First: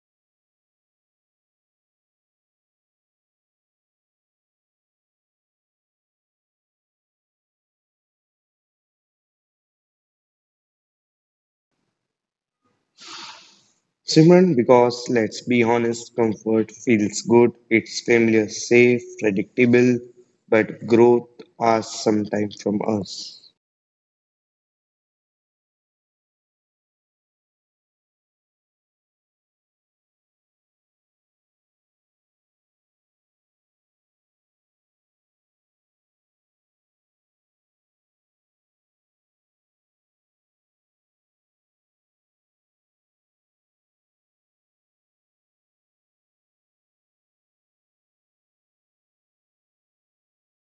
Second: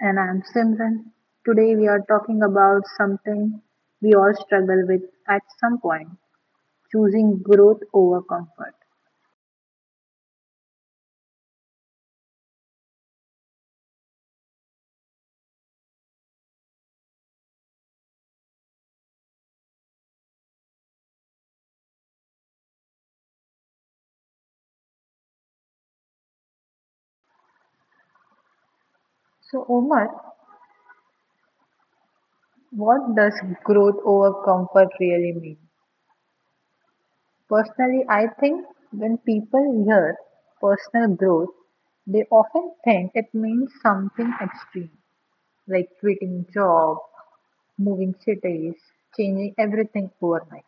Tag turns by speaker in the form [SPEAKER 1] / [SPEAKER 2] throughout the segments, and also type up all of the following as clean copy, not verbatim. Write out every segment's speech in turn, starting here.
[SPEAKER 1] And I'm Simran. Today we are talking about something we all struggle with at some point, choosing growth over comfort.
[SPEAKER 2] Simran, because let's be honest, comfort feels good, it's familiar, safe, predictable, but growth asks sometimes from us.
[SPEAKER 1] So, Omar, what does growth over comfort really mean? Personally, I think when people hear personal growth, they often think it means something extreme, like quitting job, moving cities, changing everything overnight.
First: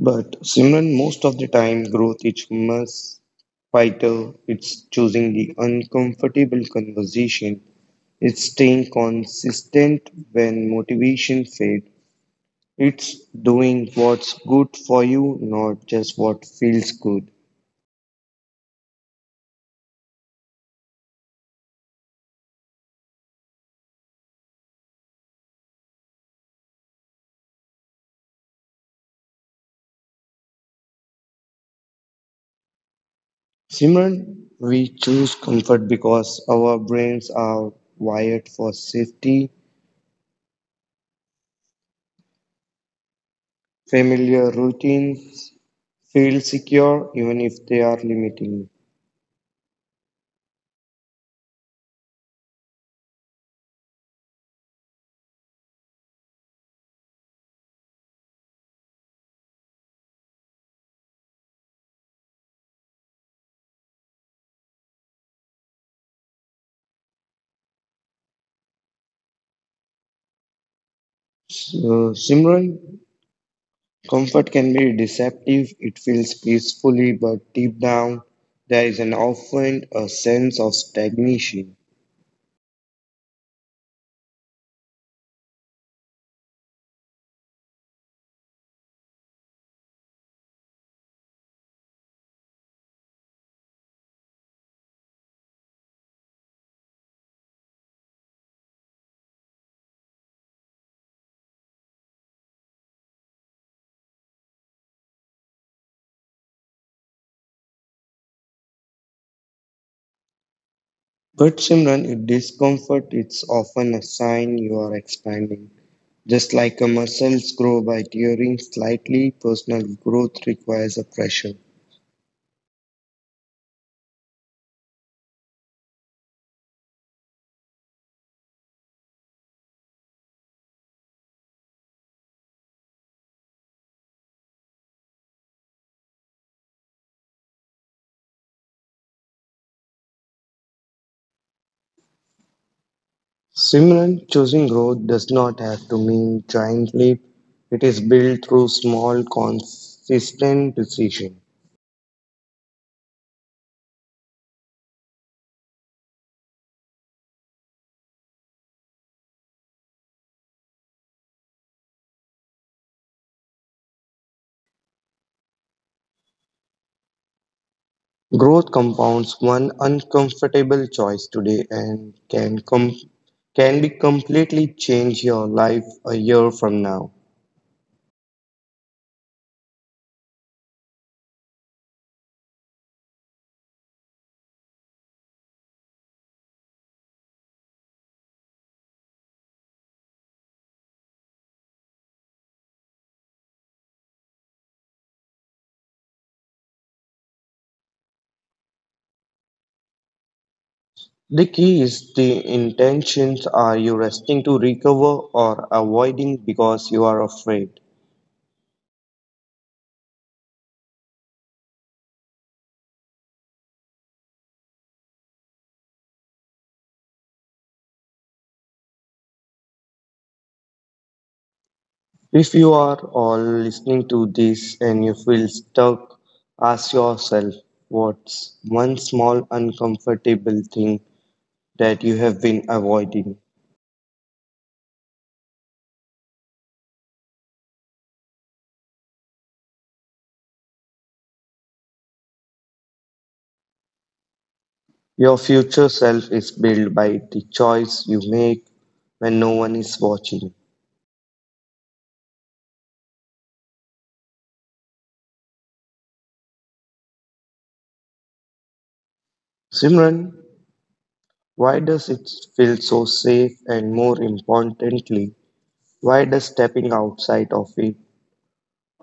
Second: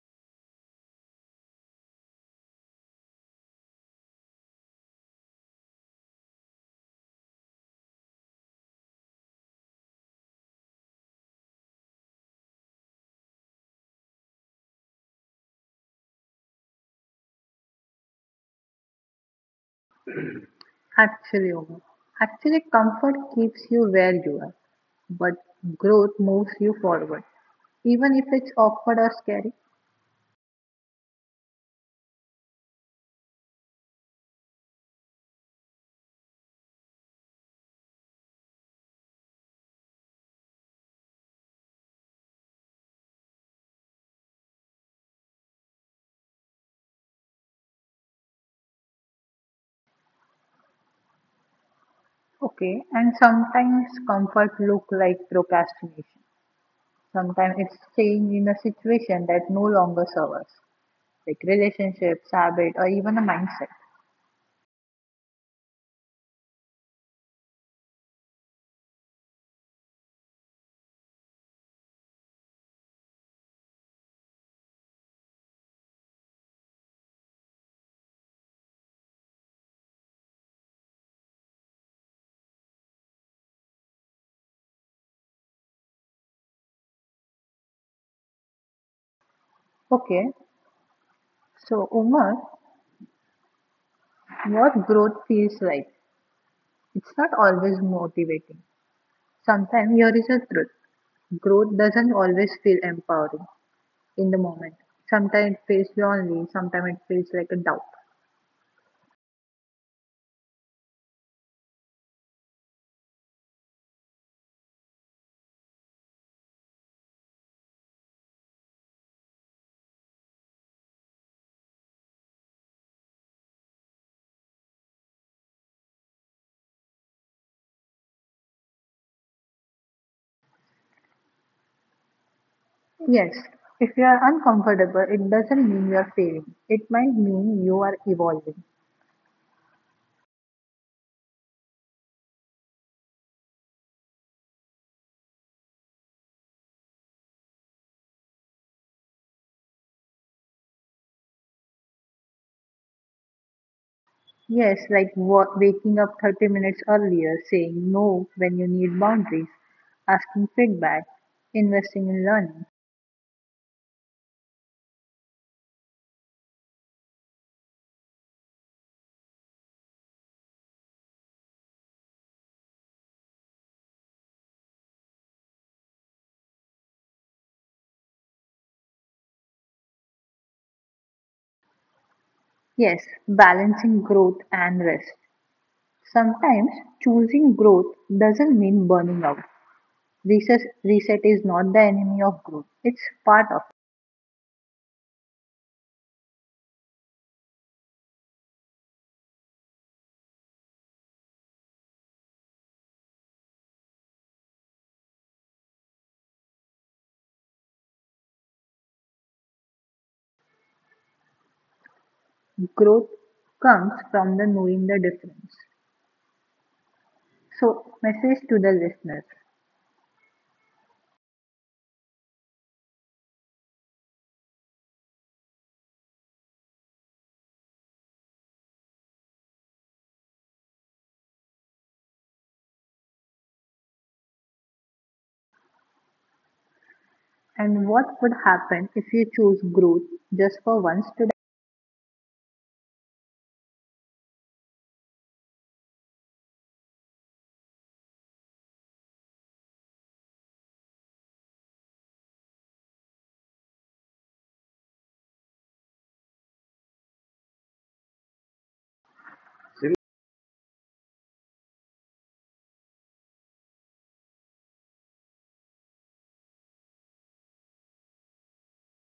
[SPEAKER 2] But Simran, most of the time, growth is must fighter, it's choosing the uncomfortable conversation, it's staying consistent when motivation fades, it's doing what's good for you, not just what feels good.
[SPEAKER 1] Actually, Omar, actually, comfort keeps you where you are, but growth moves you forward, even if it's awkward or scary.
[SPEAKER 2] Simran, we choose comfort because our brains are wired for safety. Familiar routines feel secure even if they are limiting.
[SPEAKER 1] Okay, and sometimes comfort look like procrastination. Sometimes it's change in a situation that no longer serves us, like relationships, habit, or even a mindset.
[SPEAKER 2] So, Simran, comfort can be deceptive. It feels peacefully, but deep down, there is an often a sense of stagnation.
[SPEAKER 1] Okay, so Umar, what growth feels like? It's not always motivating. Sometimes here is a truth. Growth doesn't always feel empowering in the moment. Sometimes it feels lonely, sometimes it feels like a doubt.
[SPEAKER 2] But Simran, if discomfort, it's often a sign you are expanding. Just like a muscles grow by tearing slightly, personal growth requires a pressure.
[SPEAKER 1] Yes, if you are uncomfortable, it doesn't mean you are failing. It might mean you are evolving.
[SPEAKER 2] Simran, choosing growth does not have to mean giant leap. It is built through small, consistent decision.
[SPEAKER 1] Yes, like waking up 30 minutes earlier, saying no when you need boundaries, asking feedback, investing in learning.
[SPEAKER 2] Growth compounds one uncomfortable choice today and can be completely change your life a year from now.
[SPEAKER 1] Yes, balancing growth and rest. Sometimes choosing growth doesn't mean burning out. Reset, reset is not the enemy of growth, it's part of.
[SPEAKER 2] The key is the intentions are you resting to recover or avoiding because you are afraid?
[SPEAKER 1] Growth comes from the knowing the difference. So, message to the listeners.
[SPEAKER 2] If you are all listening to this and you feel stuck, ask yourself what's one small uncomfortable thing that you have been avoiding.
[SPEAKER 1] And what would happen if you choose growth just for once today?
[SPEAKER 2] Your future self is built by the choice you make when no one is watching. Simran, why does it feel so safe and more importantly, why does stepping outside of it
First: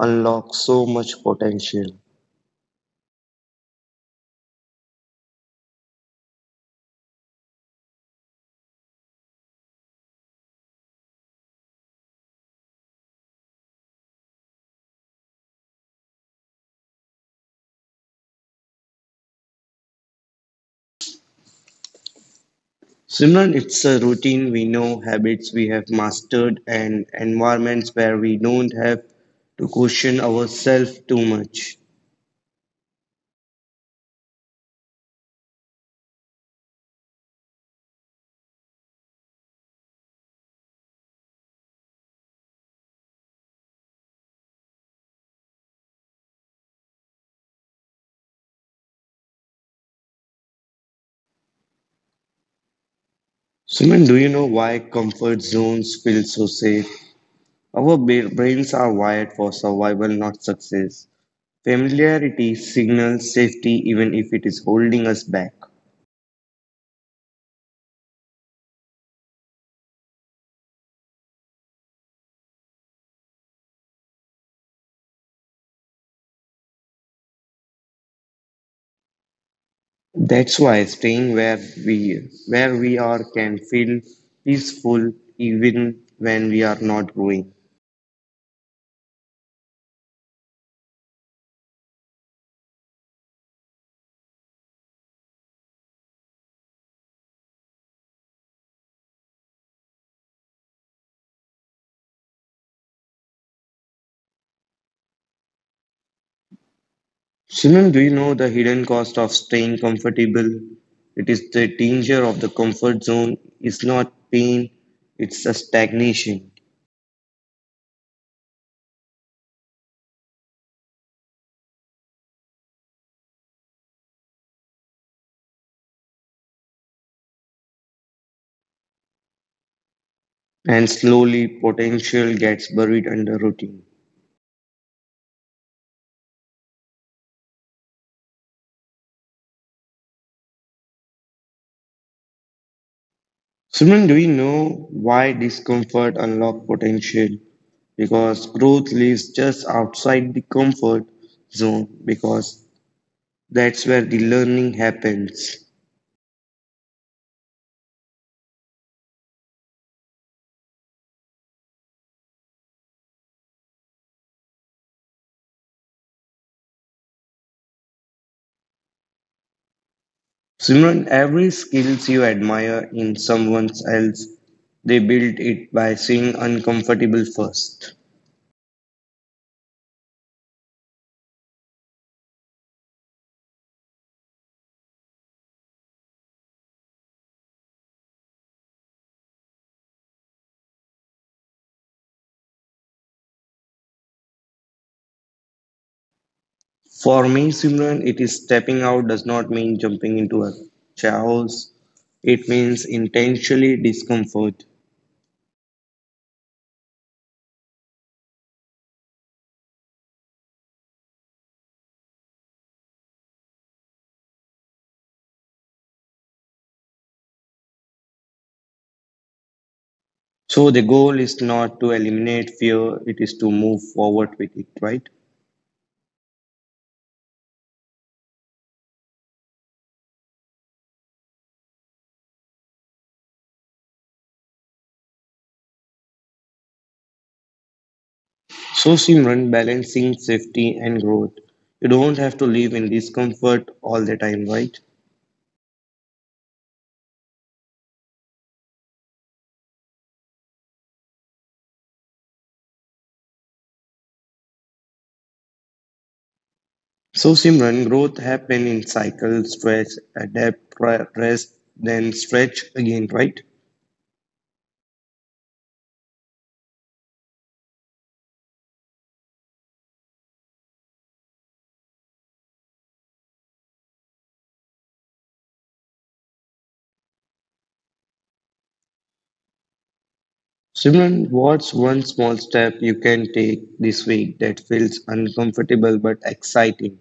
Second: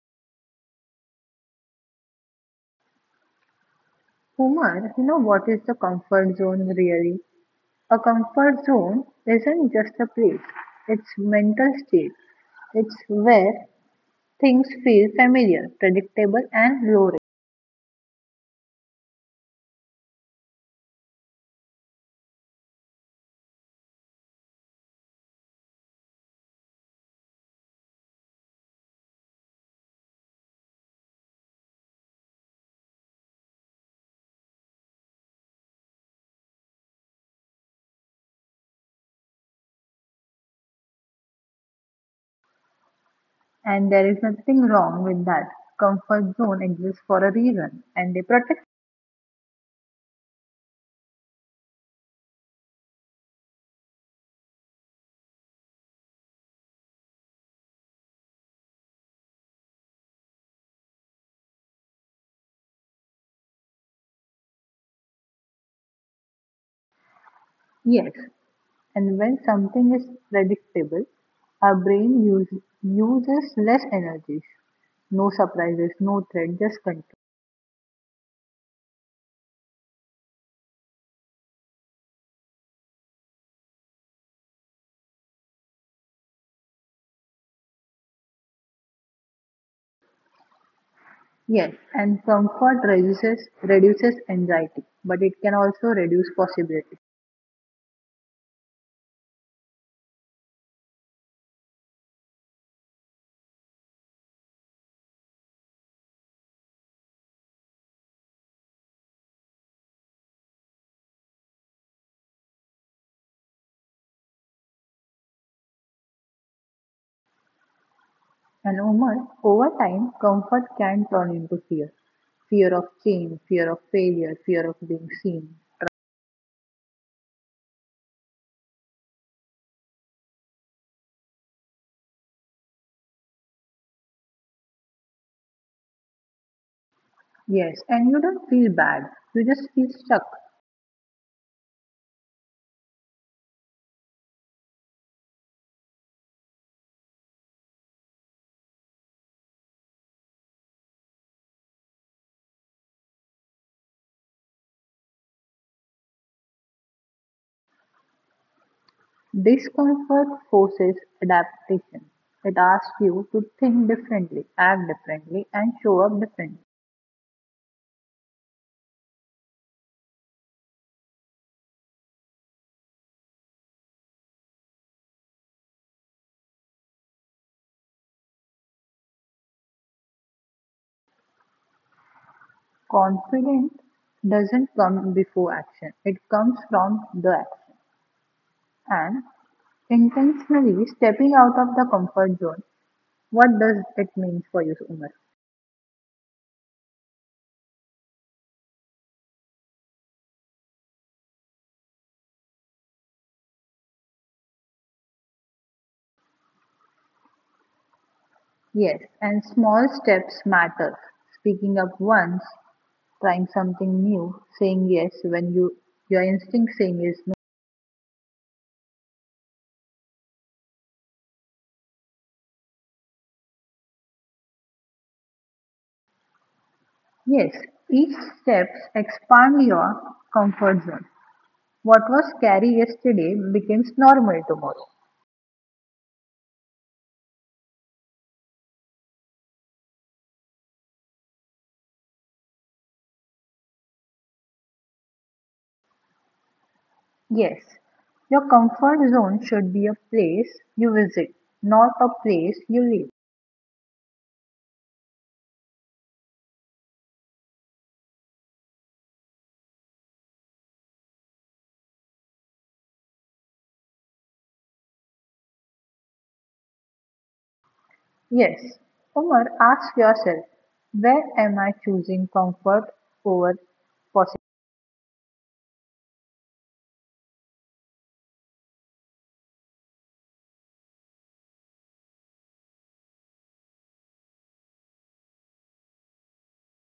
[SPEAKER 2] unlock so much potential?
[SPEAKER 1] Umar, you know what is the comfort zone really? A comfort zone isn't just a place, it's mental state. It's where things feel familiar, predictable and low risk.
[SPEAKER 2] Simran, it's a routine we know, habits we have mastered, and environments where we don't have to question ourselves too much.
[SPEAKER 1] And there is nothing wrong with that. Comfort zone exists for a reason and they protect.
[SPEAKER 2] Simran, do you know why comfort zones feel so safe? Our brains are wired for survival, not success. Familiarity signals safety even if it is holding us back.
[SPEAKER 1] Yes, and when something is predictable, our brain use, uses less energies. No surprises, no threat, just control.
[SPEAKER 2] That's why staying where we are can feel peaceful even when we are not growing.
[SPEAKER 1] Yes, and comfort reduces anxiety, but it can also reduce possibility.
[SPEAKER 2] Simon, do you know the hidden cost of staying comfortable? It is the danger of the comfort zone. It's not pain, it's a stagnation.
[SPEAKER 1] And Umar, over time, comfort can turn into fear. Fear of change, fear of failure, fear of being seen.
[SPEAKER 2] And slowly, potential gets buried under routine.
[SPEAKER 1] Yes, and you don't feel bad. You just feel stuck.
[SPEAKER 2] Simon, do you know why discomfort unlocks potential? Because growth lives just outside the comfort zone, because that's where the learning happens.
[SPEAKER 1] Discomfort forces adaptation; it asks you to think differently, act differently, and show up differently.
[SPEAKER 2] Simran, every skills you admire in someone else, they build it by seeing uncomfortable first.
[SPEAKER 1] Confidence doesn't come before action, it comes from the action. And intentionally stepping out of the comfort zone, what does it mean for you, Umar?
[SPEAKER 2] For me, Simran, it is stepping out does not mean jumping into a chaos. It means intentionally discomfort.
[SPEAKER 1] Yes, and small steps matter. Speaking up once, trying something new, saying yes when you your instinct saying is no.
[SPEAKER 2] So the goal is not to eliminate fear, it is to move forward with it, right?
[SPEAKER 1] Yes, each step expands your comfort zone. What was scary yesterday becomes normal tomorrow.
[SPEAKER 2] So Simran, balancing safety and growth. You don't have to live in discomfort all the time, right?
[SPEAKER 1] Yes, your comfort zone should be a place you visit, not a place you live.
[SPEAKER 2] So, Simran, growth happen in cycles, stretch, adapt, rest, then stretch again, right?
[SPEAKER 1] Yes, Umar, ask yourself, where am I choosing comfort over possibility?
[SPEAKER 2] Simran, what's one small step you can take this week that feels uncomfortable but exciting?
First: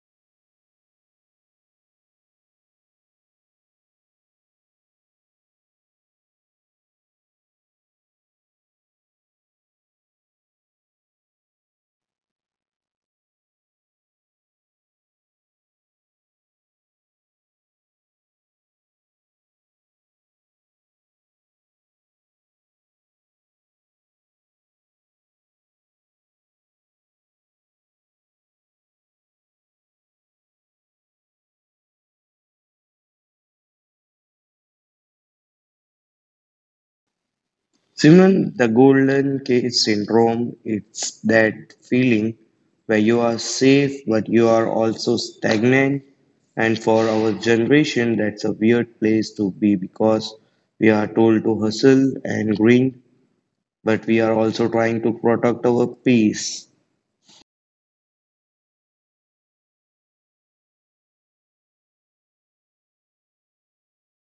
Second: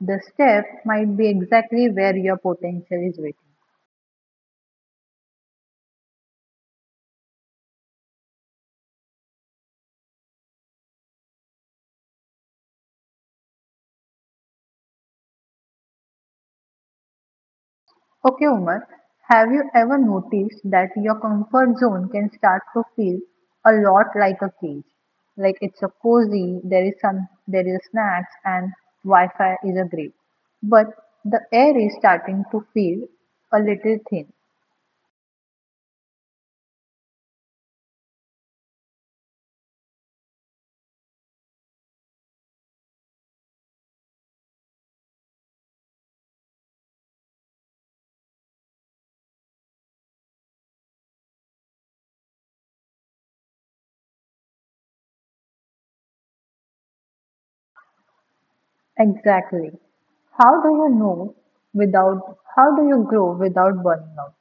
[SPEAKER 1] The step might be exactly where your potential is waiting. Okay, Umar, have you ever noticed that your comfort zone can start to feel a lot like a cage? Like it's a cozy, there is some, there is snacks, and Wi-Fi is a great. But the air is starting to feel a little thin.
[SPEAKER 2] Simran, the golden cage syndrome, it's that feeling where you are safe but you are also stagnant. And for our generation, that's a weird place to be because we are told to hustle and grind but we are also trying to protect our peace.
[SPEAKER 1] Exactly. How do you know without, how do you grow without burning out?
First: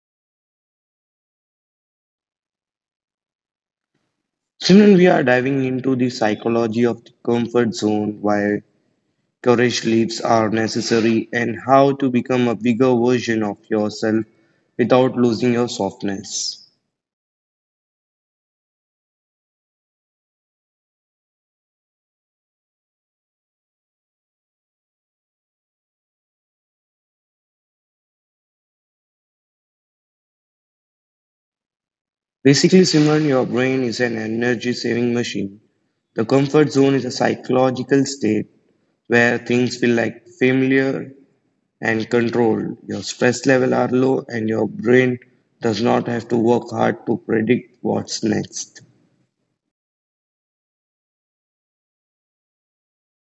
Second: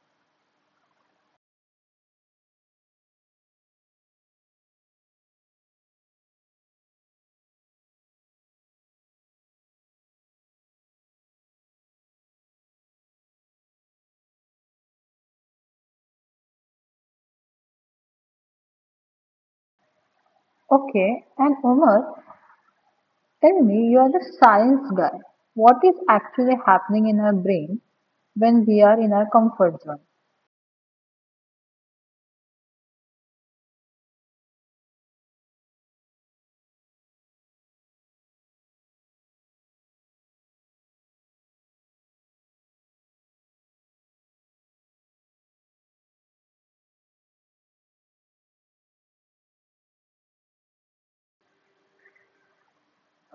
[SPEAKER 2] Soon we are diving into the psychology of the comfort zone, why courage leaps are necessary, and how to become a bigger version of yourself without losing your softness.
[SPEAKER 1] Okay, and Umar, tell me, you are the science guy. What is actually happening in our brain when we are in our comfort zone?
[SPEAKER 2] Basically, Simran, your brain is an energy saving machine. The comfort zone is a psychological state where things feel like familiar and controlled. Your stress level are low and your brain does not have to work hard to predict what's next.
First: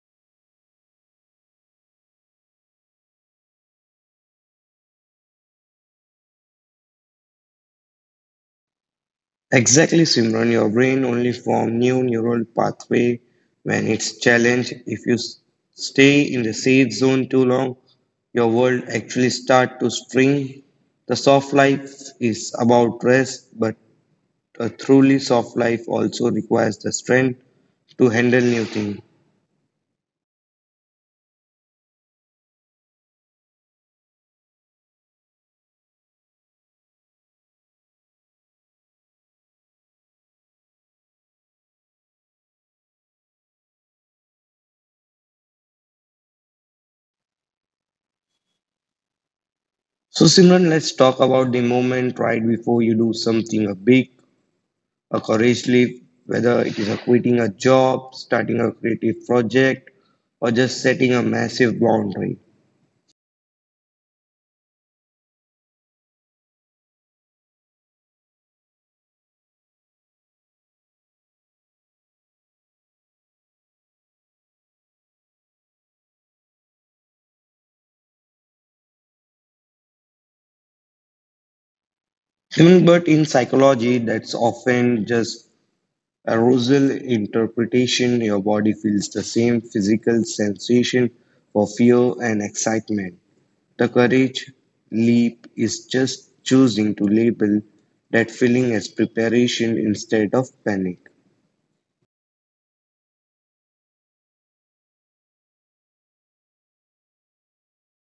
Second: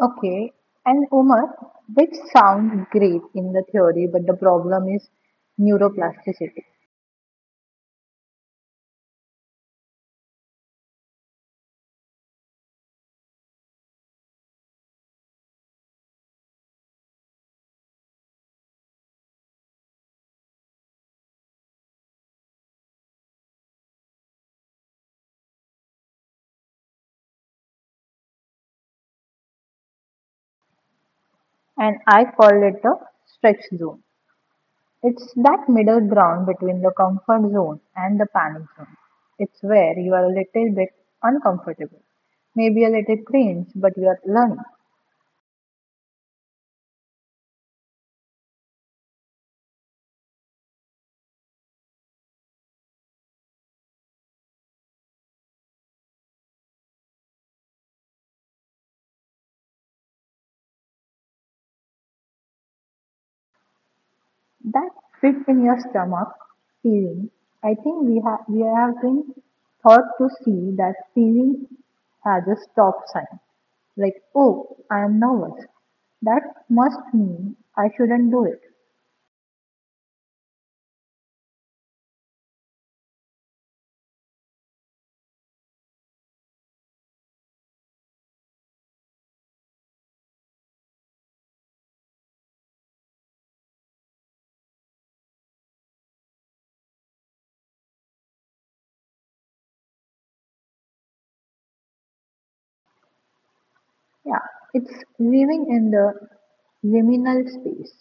[SPEAKER 1] Okay, and Umar, which sounds great in the theory, but the problem is neuroplasticity.
[SPEAKER 2] Exactly, Simran, your brain only form new neural pathway when it's challenged. If you s- stay in the safe zone too long, your world actually start to spring. The soft life is about rest, but a truly soft life also requires the strength to handle new things.
[SPEAKER 1] And I call it the stretch zone. It's that middle ground between the comfort zone and the panic zone. It's where you are a little bit uncomfortable, maybe a little cringe, but you are learning.
[SPEAKER 2] So, Simran, let's talk about the moment right before you do something a big, a courage leap, whether it is a quitting a job, starting a creative project, or just setting a massive boundary.
[SPEAKER 1] That fit in your stomach feeling, I think we have been taught to see that feeling as a stop sign. Like, oh, I am nervous. That must mean I shouldn't do it.
[SPEAKER 2] Simran, but in psychology, that's often just arousal interpretation. Your body feels the same physical sensation for fear and excitement. The courage leap is just choosing to label that feeling as preparation instead of panic.
[SPEAKER 1] Yeah, it's living in the liminal space,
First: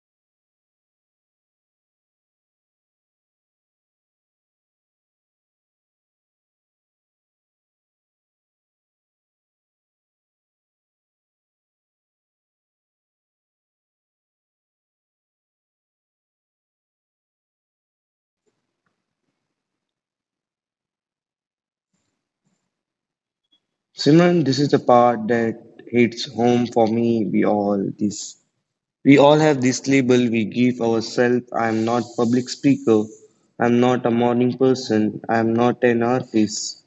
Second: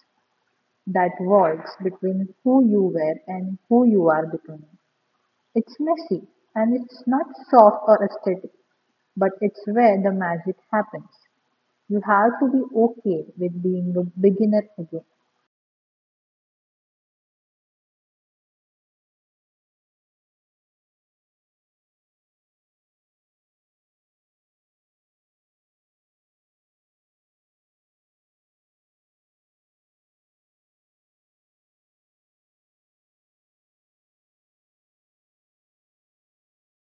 [SPEAKER 1] that walls between who you were and who you are becoming. It's messy and it's not soft or aesthetic, but it's where the magic happens. You have to be okay with being a beginner again.
[SPEAKER 2] Simran, this is the part that hits home for me. We all have this label we give ourselves. I'm not public speaker. I'm not a morning person. I'm not an artist.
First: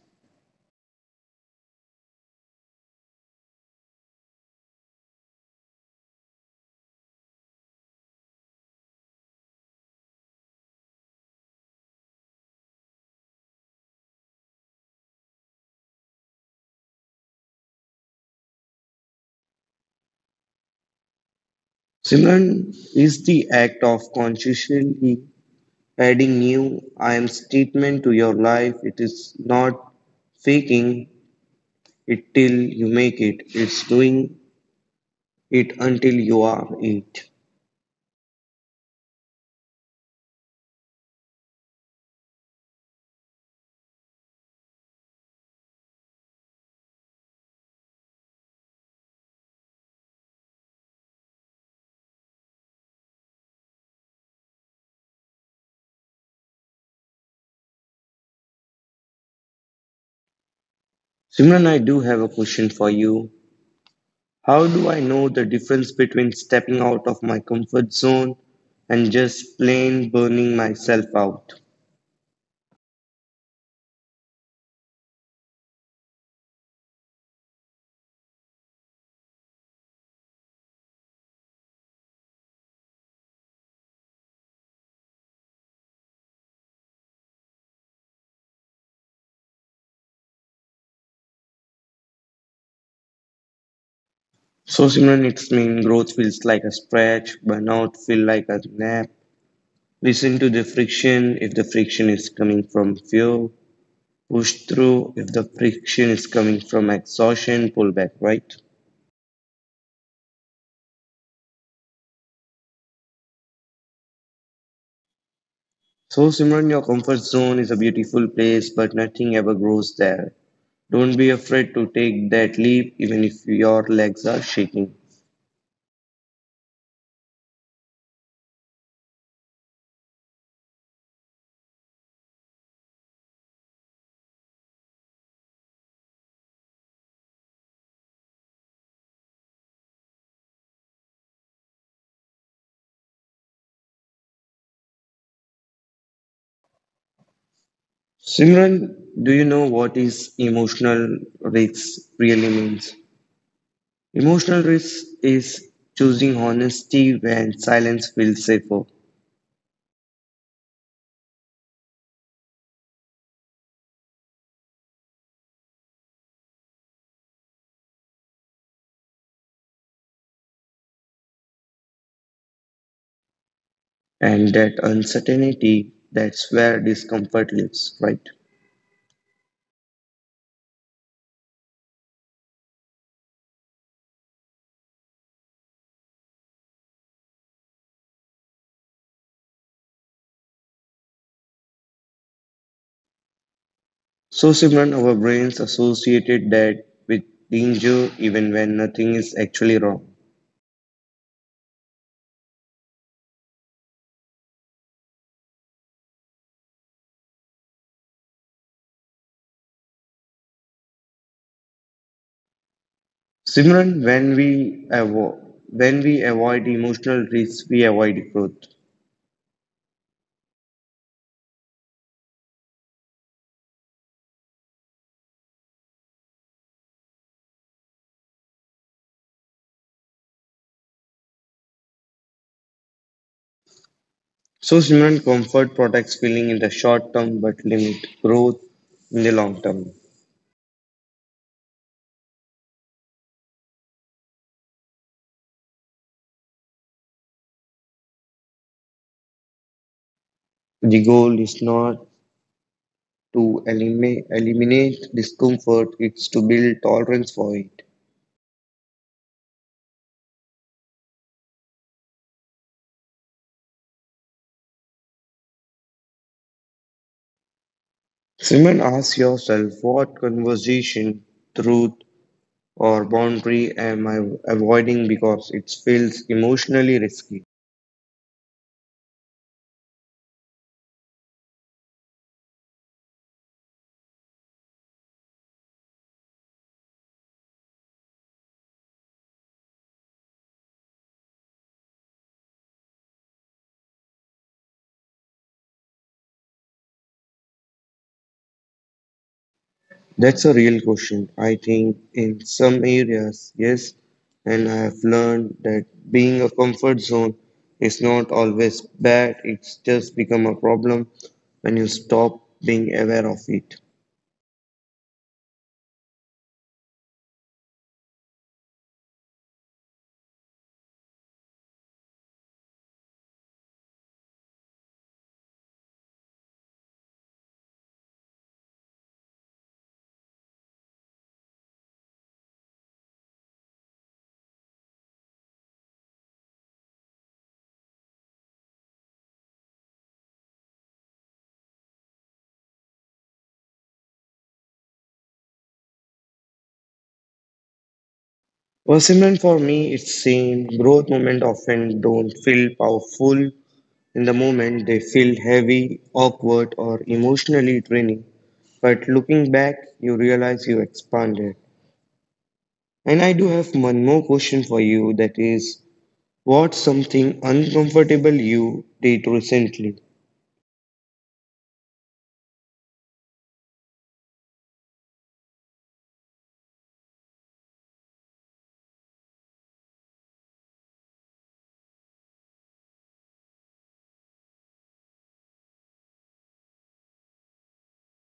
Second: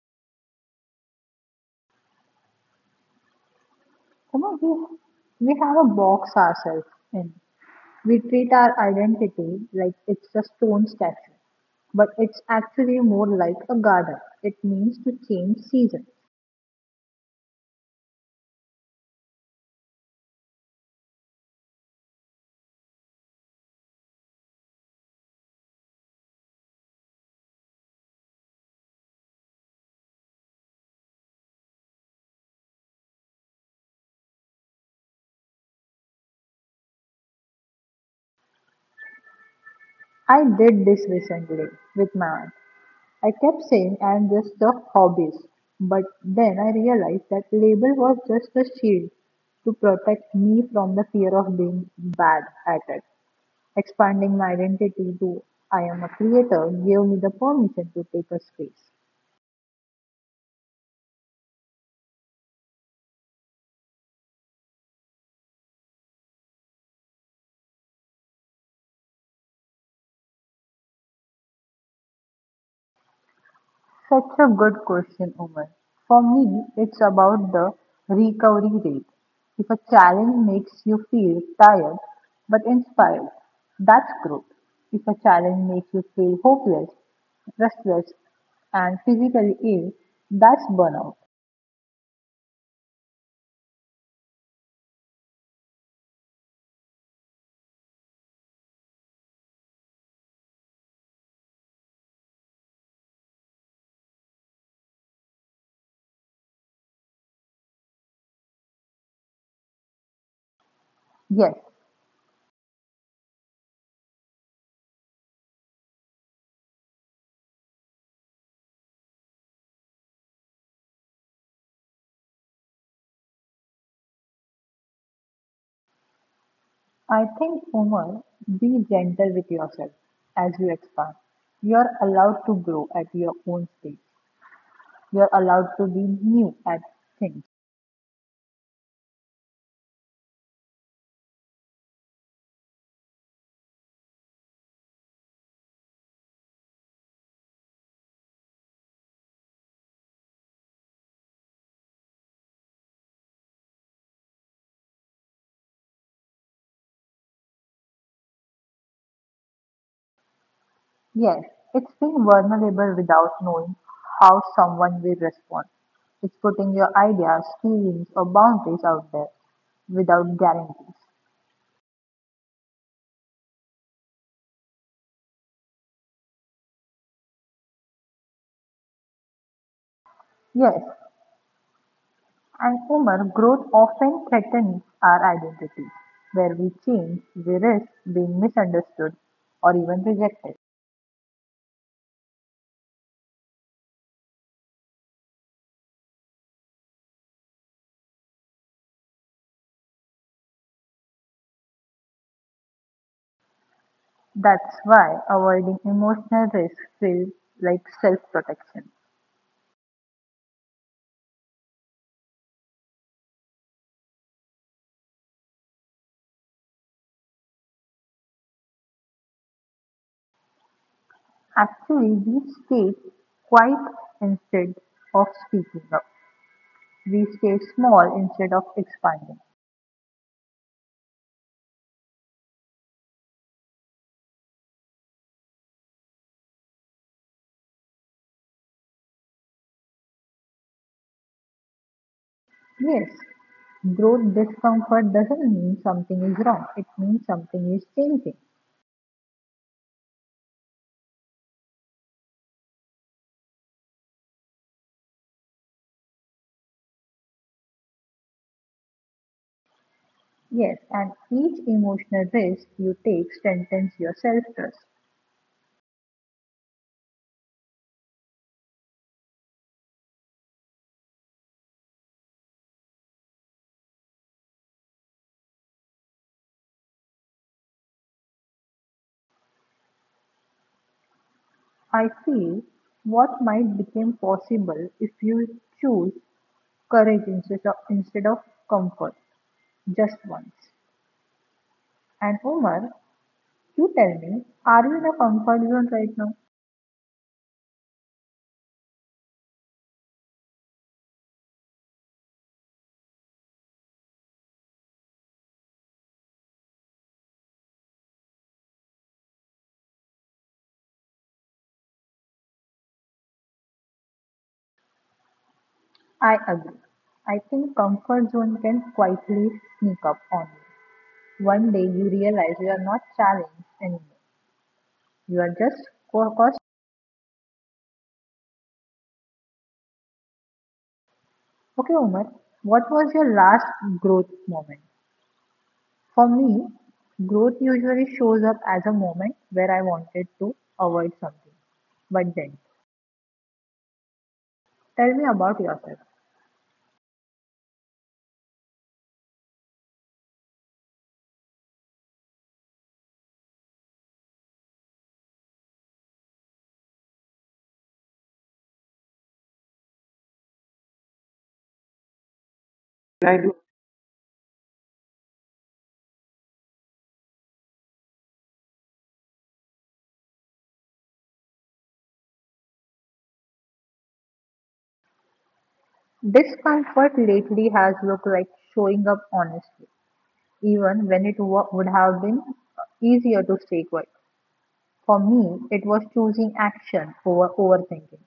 [SPEAKER 1] Come on, we have a box ourselves in. We treat our identity like it's a stone statue, but it's actually more like a garden. It means to change season.
[SPEAKER 2] Simran is the act of consciously adding new I am statement to your life. It is not faking it till you make it. It's doing it until you are it.
[SPEAKER 1] I did this recently with my aunt. I kept saying I'm just a hobbyist, but then I realized that label was just a shield to protect me from the fear of being bad at it. Expanding my identity to I am a creator gave me the permission to take a space.
[SPEAKER 2] Simran, I do have a question for you. How do I know the difference between stepping out of my comfort zone and just plain burning myself out?
[SPEAKER 1] Such a good question, Umar. For me, it's about the recovery rate. If a challenge makes you feel tired but inspired, that's growth. If a challenge makes you feel hopeless, restless, and physically ill, that's burnout.
[SPEAKER 2] So Simran, it's mean growth feels like a stretch, burnout feel like a nap. Listen to the friction if the friction is coming from fear, push through if the friction is coming from exhaustion, pull back, right?
[SPEAKER 1] Yes,
[SPEAKER 2] So Simran, your comfort zone is a beautiful place, but nothing ever grows there. Don't be afraid to take that leap even if your legs are shaking.
[SPEAKER 1] I think, Umar, be gentle with yourself as you expand. You're allowed to grow at your own pace. You're allowed to be new at things.
[SPEAKER 2] Simran, do you know what is emotional risk really means? Emotional risk is choosing honesty when silence feels safer,
[SPEAKER 1] Yes, it's being vulnerable without knowing how someone will respond. It's putting your ideas, feelings, or boundaries out there without guarantees.
[SPEAKER 2] and that uncertainty that's where discomfort lives, right?
[SPEAKER 1] Yes, and Umar, growth often threatens our identity, where we change, we risk being misunderstood or even rejected.
[SPEAKER 2] So, Simran, our brains associated that with danger even when nothing is actually wrong.
[SPEAKER 1] That's why avoiding emotional risk feels like self protection.
[SPEAKER 2] Simran, when we avoid emotional risks, we avoid growth.
[SPEAKER 1] Actually, we stay quiet instead of speaking up. We stay small instead of expanding.
[SPEAKER 2] So, Simran, comfort protects feeling in the short term but limit growth in the long term.
[SPEAKER 1] Yes, growth discomfort doesn't mean something is wrong, it means something is changing.
[SPEAKER 2] The goal is not to eliminate discomfort, it's to build tolerance for it.
[SPEAKER 1] Yes, and each emotional risk you take strengthens your self trust.
[SPEAKER 2] Simran, ask yourself what conversation, truth, or boundary am I avoiding because it feels emotionally risky?
[SPEAKER 1] I feel what might become possible if you choose courage instead of comfort. Just once. And Omar, you tell me, are you in a comfort zone right now?
[SPEAKER 2] That's a real question. I think in some areas, yes, and I have learned that being a comfort zone is not always bad, it's just become a problem when you stop being aware of it.
[SPEAKER 1] I agree. I think comfort zone can quietly sneak up on you. One day you realize you are not challenged anymore. You are just cost. Okay, Omar, what was your last growth moment? For me, growth usually shows up as a moment where I wanted to avoid something. But then, tell me about yourself.
[SPEAKER 2] Personally, for me, it's same. Growth moment often don't feel powerful in the moment, they feel heavy, awkward, or emotionally draining. But looking back, you realize you expanded. And I do have one more question for you that is, what's something uncomfortable you did recently?
[SPEAKER 1] Discomfort lately has looked like showing up honestly, even when it wa would have been easier to stay quiet. For me, it was choosing action over overthinking.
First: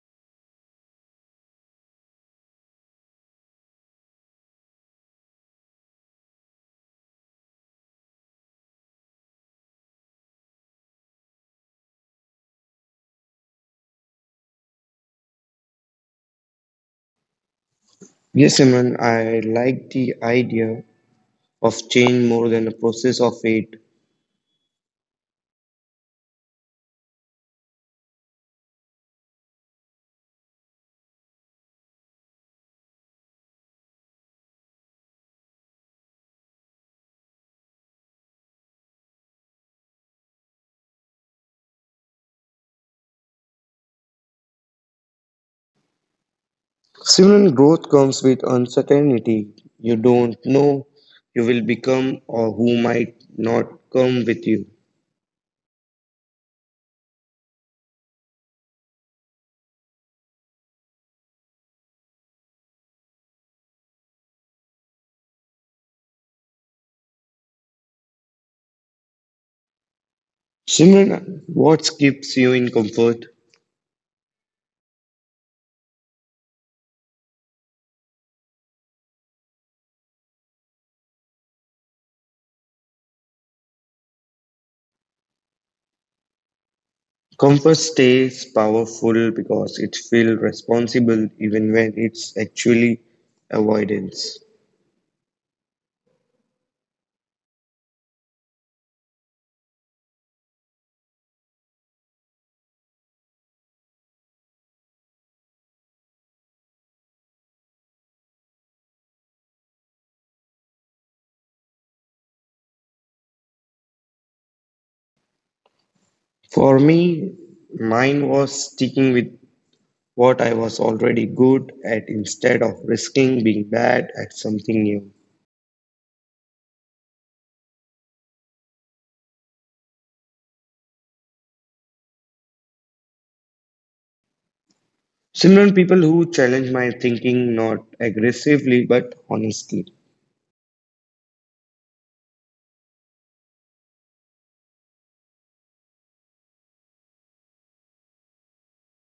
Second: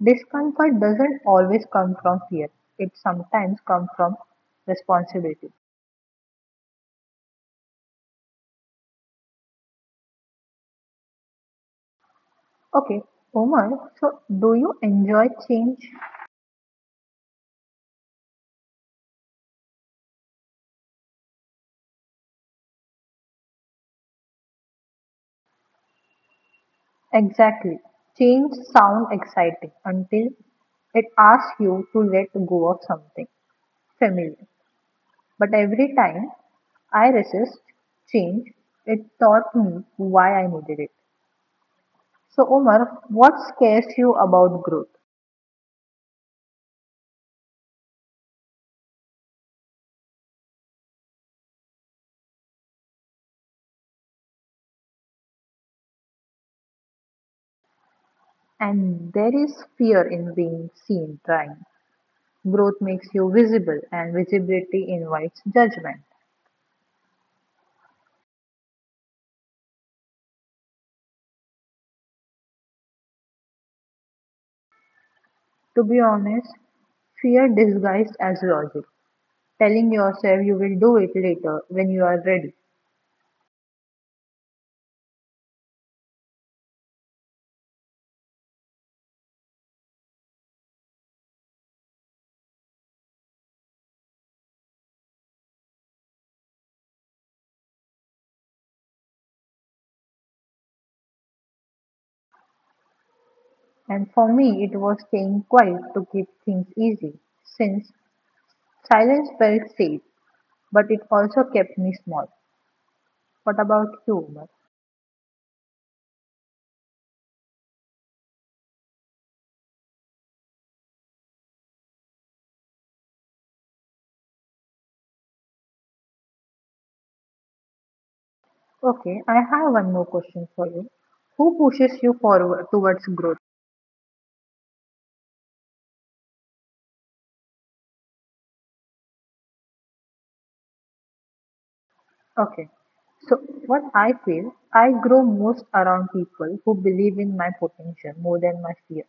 [SPEAKER 1] Discomfort doesn't always come from fear, it sometimes comes from responsibility. Okay, Omar, so do you enjoy change?
[SPEAKER 2] Yes, Simran, I like the idea of change more than the process of it.
[SPEAKER 1] Exactly. Change sounds exciting until it asks you to let go of something familiar. But every time I resist change, it taught me why I needed it. So, Omar, what scares you about growth?
[SPEAKER 2] Simran, growth comes with uncertainty. You don't know you will become or who might not come with you.
[SPEAKER 1] And there is fear in being seen trying. Growth makes you visible, and visibility invites judgment.
[SPEAKER 2] Simran, what keeps you in comfort?
[SPEAKER 1] To be honest, fear disguised as logic, telling yourself you will do it later when you are ready.
[SPEAKER 2] Comfort stays powerful because it feels responsible even when it's actually avoidance.
[SPEAKER 1] And for me, it was staying quiet to keep things easy, since silence felt safe, but it also kept me small. What about you, Omar?
[SPEAKER 2] For me, mine was sticking with what I was already good at instead of risking being bad at something new.
[SPEAKER 1] Okay, I have one more question for you. Who pushes you forward towards growth?
[SPEAKER 2] Simran, people who challenge my thinking not aggressively but honestly.
[SPEAKER 1] Okay, so what I feel, I grow most around people who believe in my potential more than my fear.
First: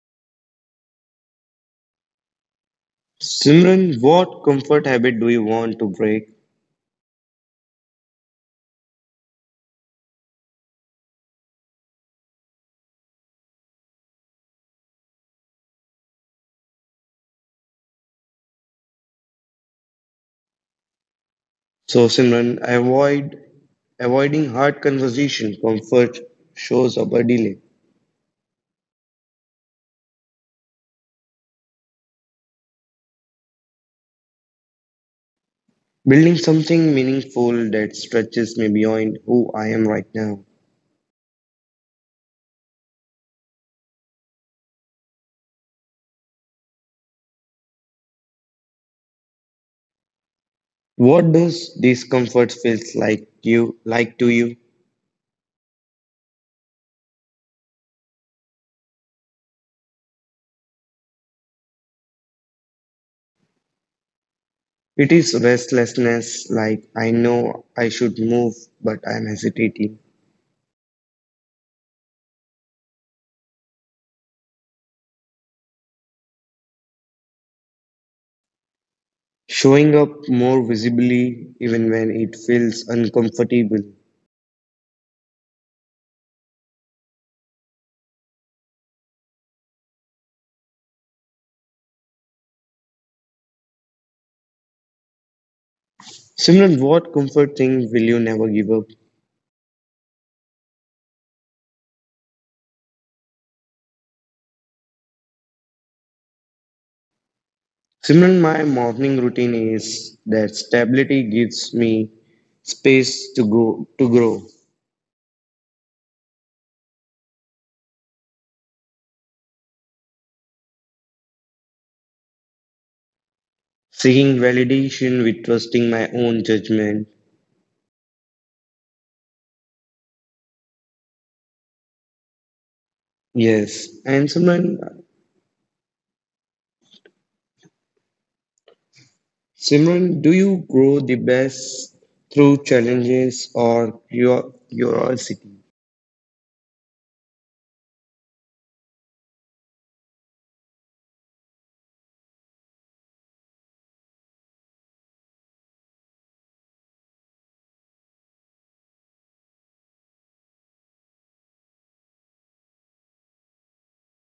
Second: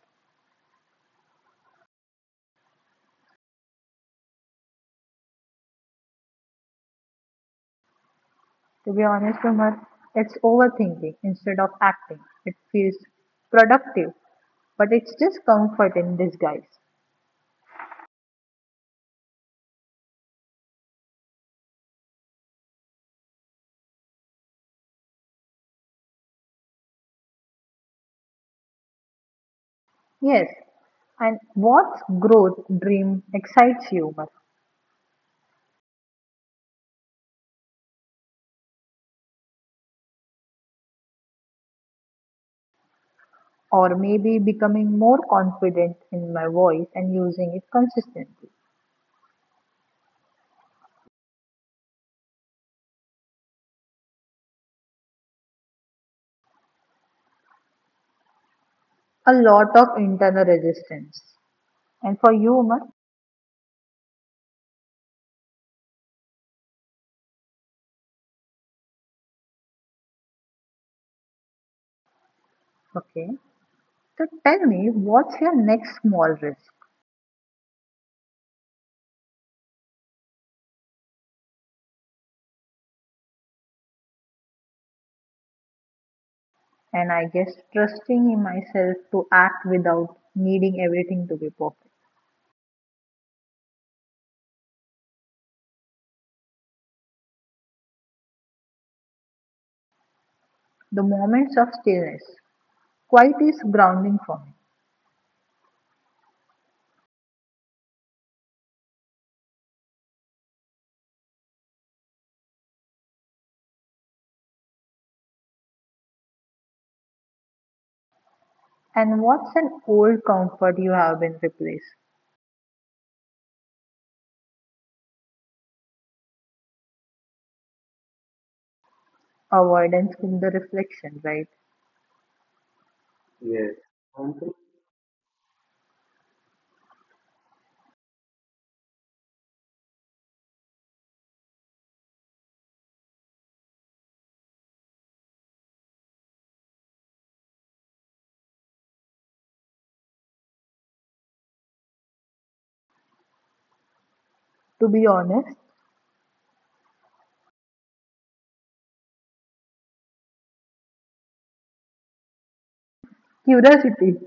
[SPEAKER 2] Simran, what comfort habit do you want to break?
[SPEAKER 1] To be honest, Umar, it's overthinking instead of acting. It feels productive, but it's just comfort in disguise.
[SPEAKER 2] So, Simran, avoiding hard conversation. Comfort shows up a delay.
[SPEAKER 1] Yes, and what growth dream excites you, Umar?
[SPEAKER 2] Building something meaningful that stretches me beyond who I am right now.
[SPEAKER 1] Or maybe becoming more confident in my voice and using it consistently.
[SPEAKER 2] What does discomfort feels like you like to you?
[SPEAKER 1] A lot of internal resistance. And for you, Umar?
[SPEAKER 2] It is restlessness, like I know I should move, but I'm hesitating.
[SPEAKER 1] Okay. So tell me, what's your next small risk?
[SPEAKER 2] Showing up more visibly even when it feels uncomfortable.
[SPEAKER 1] And I guess trusting in myself to act without needing everything to be perfect.
[SPEAKER 2] Simran, what comfort thing will you never give up?
[SPEAKER 1] The moments of stillness. Quiet is grounding for me.
[SPEAKER 2] Simran, my morning routine is that stability gives me space to go to grow.
[SPEAKER 1] And what's an old comfort you have been replaced?
[SPEAKER 2] Seeking validation with trusting my own judgment.
[SPEAKER 1] Avoidance with the reflection, right? Yes.
[SPEAKER 2] Yes, and
[SPEAKER 1] And
[SPEAKER 2] Simran, Simran, do you grow the best through challenges or your curiosity?
[SPEAKER 1] to be honest, curiosity.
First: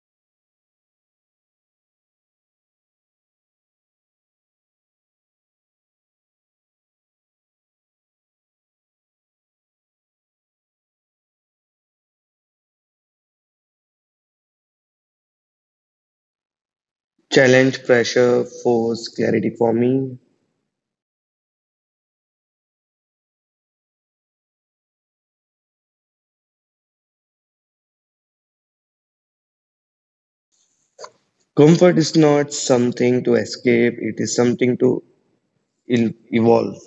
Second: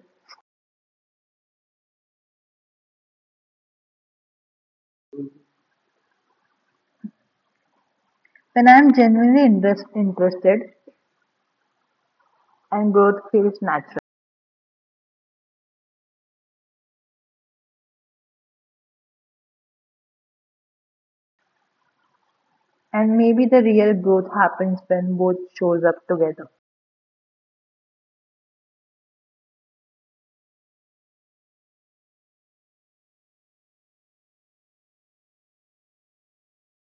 [SPEAKER 1] When I am genuinely interested and growth feels natural.
[SPEAKER 2] Challenge, pressure, force, clarity for me.
[SPEAKER 1] And maybe the real growth happens when both shows up together.
[SPEAKER 2] Comfort is not something to escape, it is something to evolve.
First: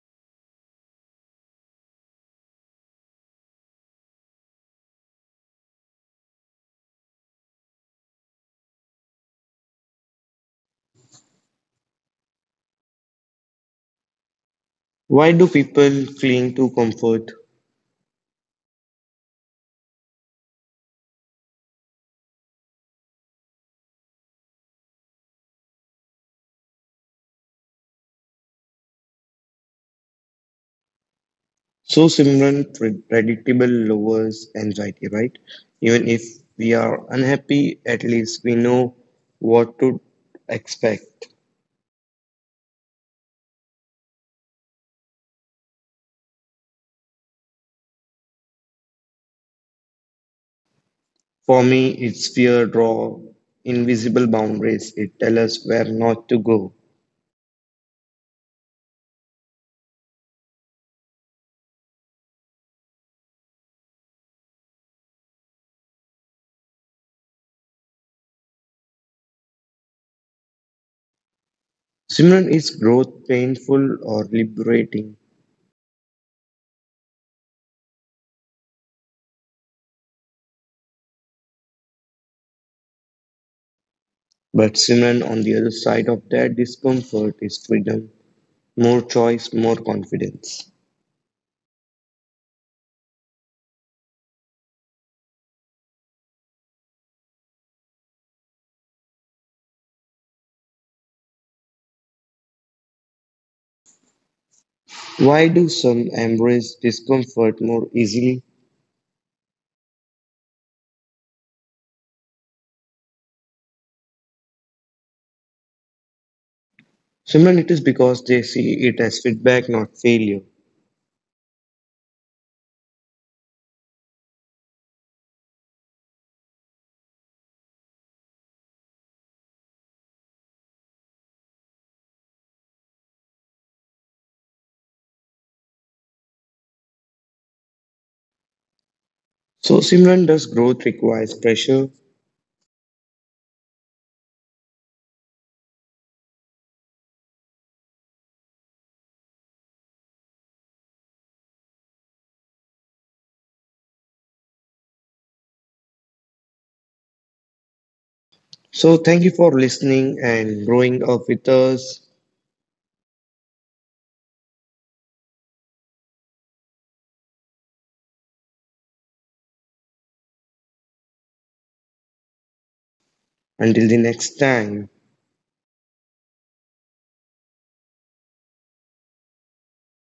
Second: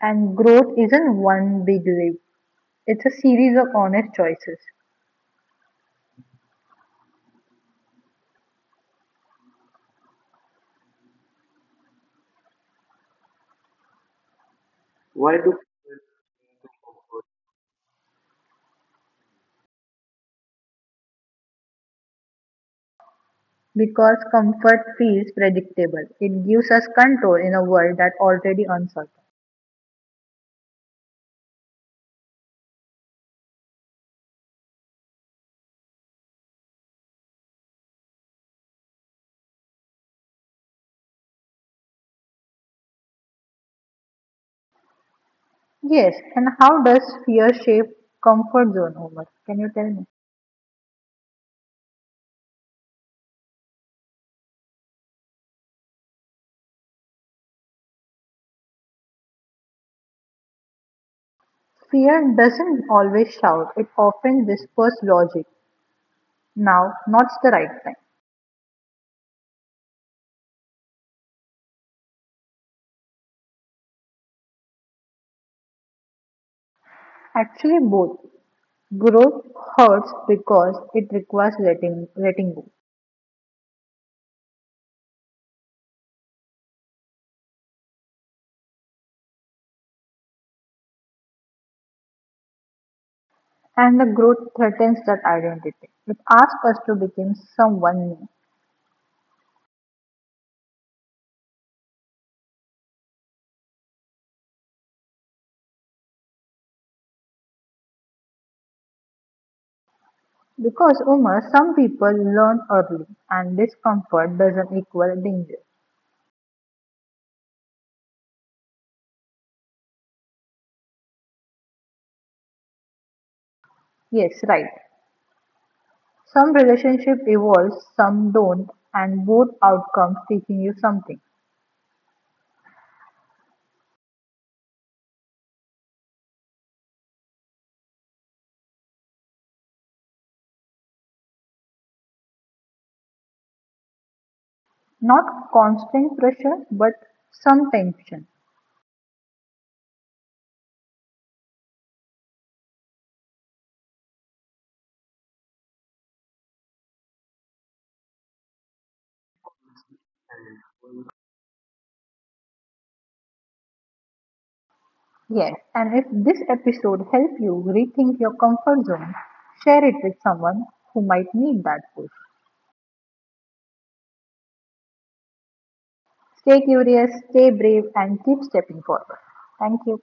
[SPEAKER 1] And growth isn't one big leap, it's a series of honest choices.
[SPEAKER 2] Why
[SPEAKER 1] Why
[SPEAKER 2] do
[SPEAKER 1] do.
[SPEAKER 2] people cling to comfort?
[SPEAKER 1] Because comfort feels predictable, it gives us control in a world that's already uncertain.
[SPEAKER 2] So, Simran, predictable lowers anxiety, right? Even if we are unhappy, at least we know what to expect.
[SPEAKER 1] Yes, and how does fear shape comfort zone, Omar? Can you tell me?
[SPEAKER 2] For me, it's fear draw invisible boundaries. It tells us where not to go.
[SPEAKER 1] Fear doesn't always shout, it often whispers logic. Now, now's the right time.
[SPEAKER 2] Simran, is growth painful or liberating?
[SPEAKER 1] Actually, both. Growth hurts because it requires letting go,
[SPEAKER 2] But Simran, on the other side of that discomfort is freedom, more choice, more confidence.
[SPEAKER 1] and the growth threatens that identity. It asks us to become someone new.
[SPEAKER 2] Why do some embrace discomfort more easily?
[SPEAKER 1] Because Umar, some people learn early, and discomfort doesn't equal danger.
[SPEAKER 2] Simran, it is because they see it as feedback, not failure.
[SPEAKER 1] Yes, right. Some relationship evolves, some don't, and both outcomes teaching you something.
[SPEAKER 2] So, Simran, does growth requires pressure?
[SPEAKER 1] Not constant pressure, but some tension.
[SPEAKER 2] So, thank you for listening and growing up with us.
[SPEAKER 1] Yes, and if this episode helped you rethink your comfort zone, share it with someone who might need that push.
[SPEAKER 2] Until the next time.
[SPEAKER 1] Stay curious, stay brave, and keep stepping forward. Thank you.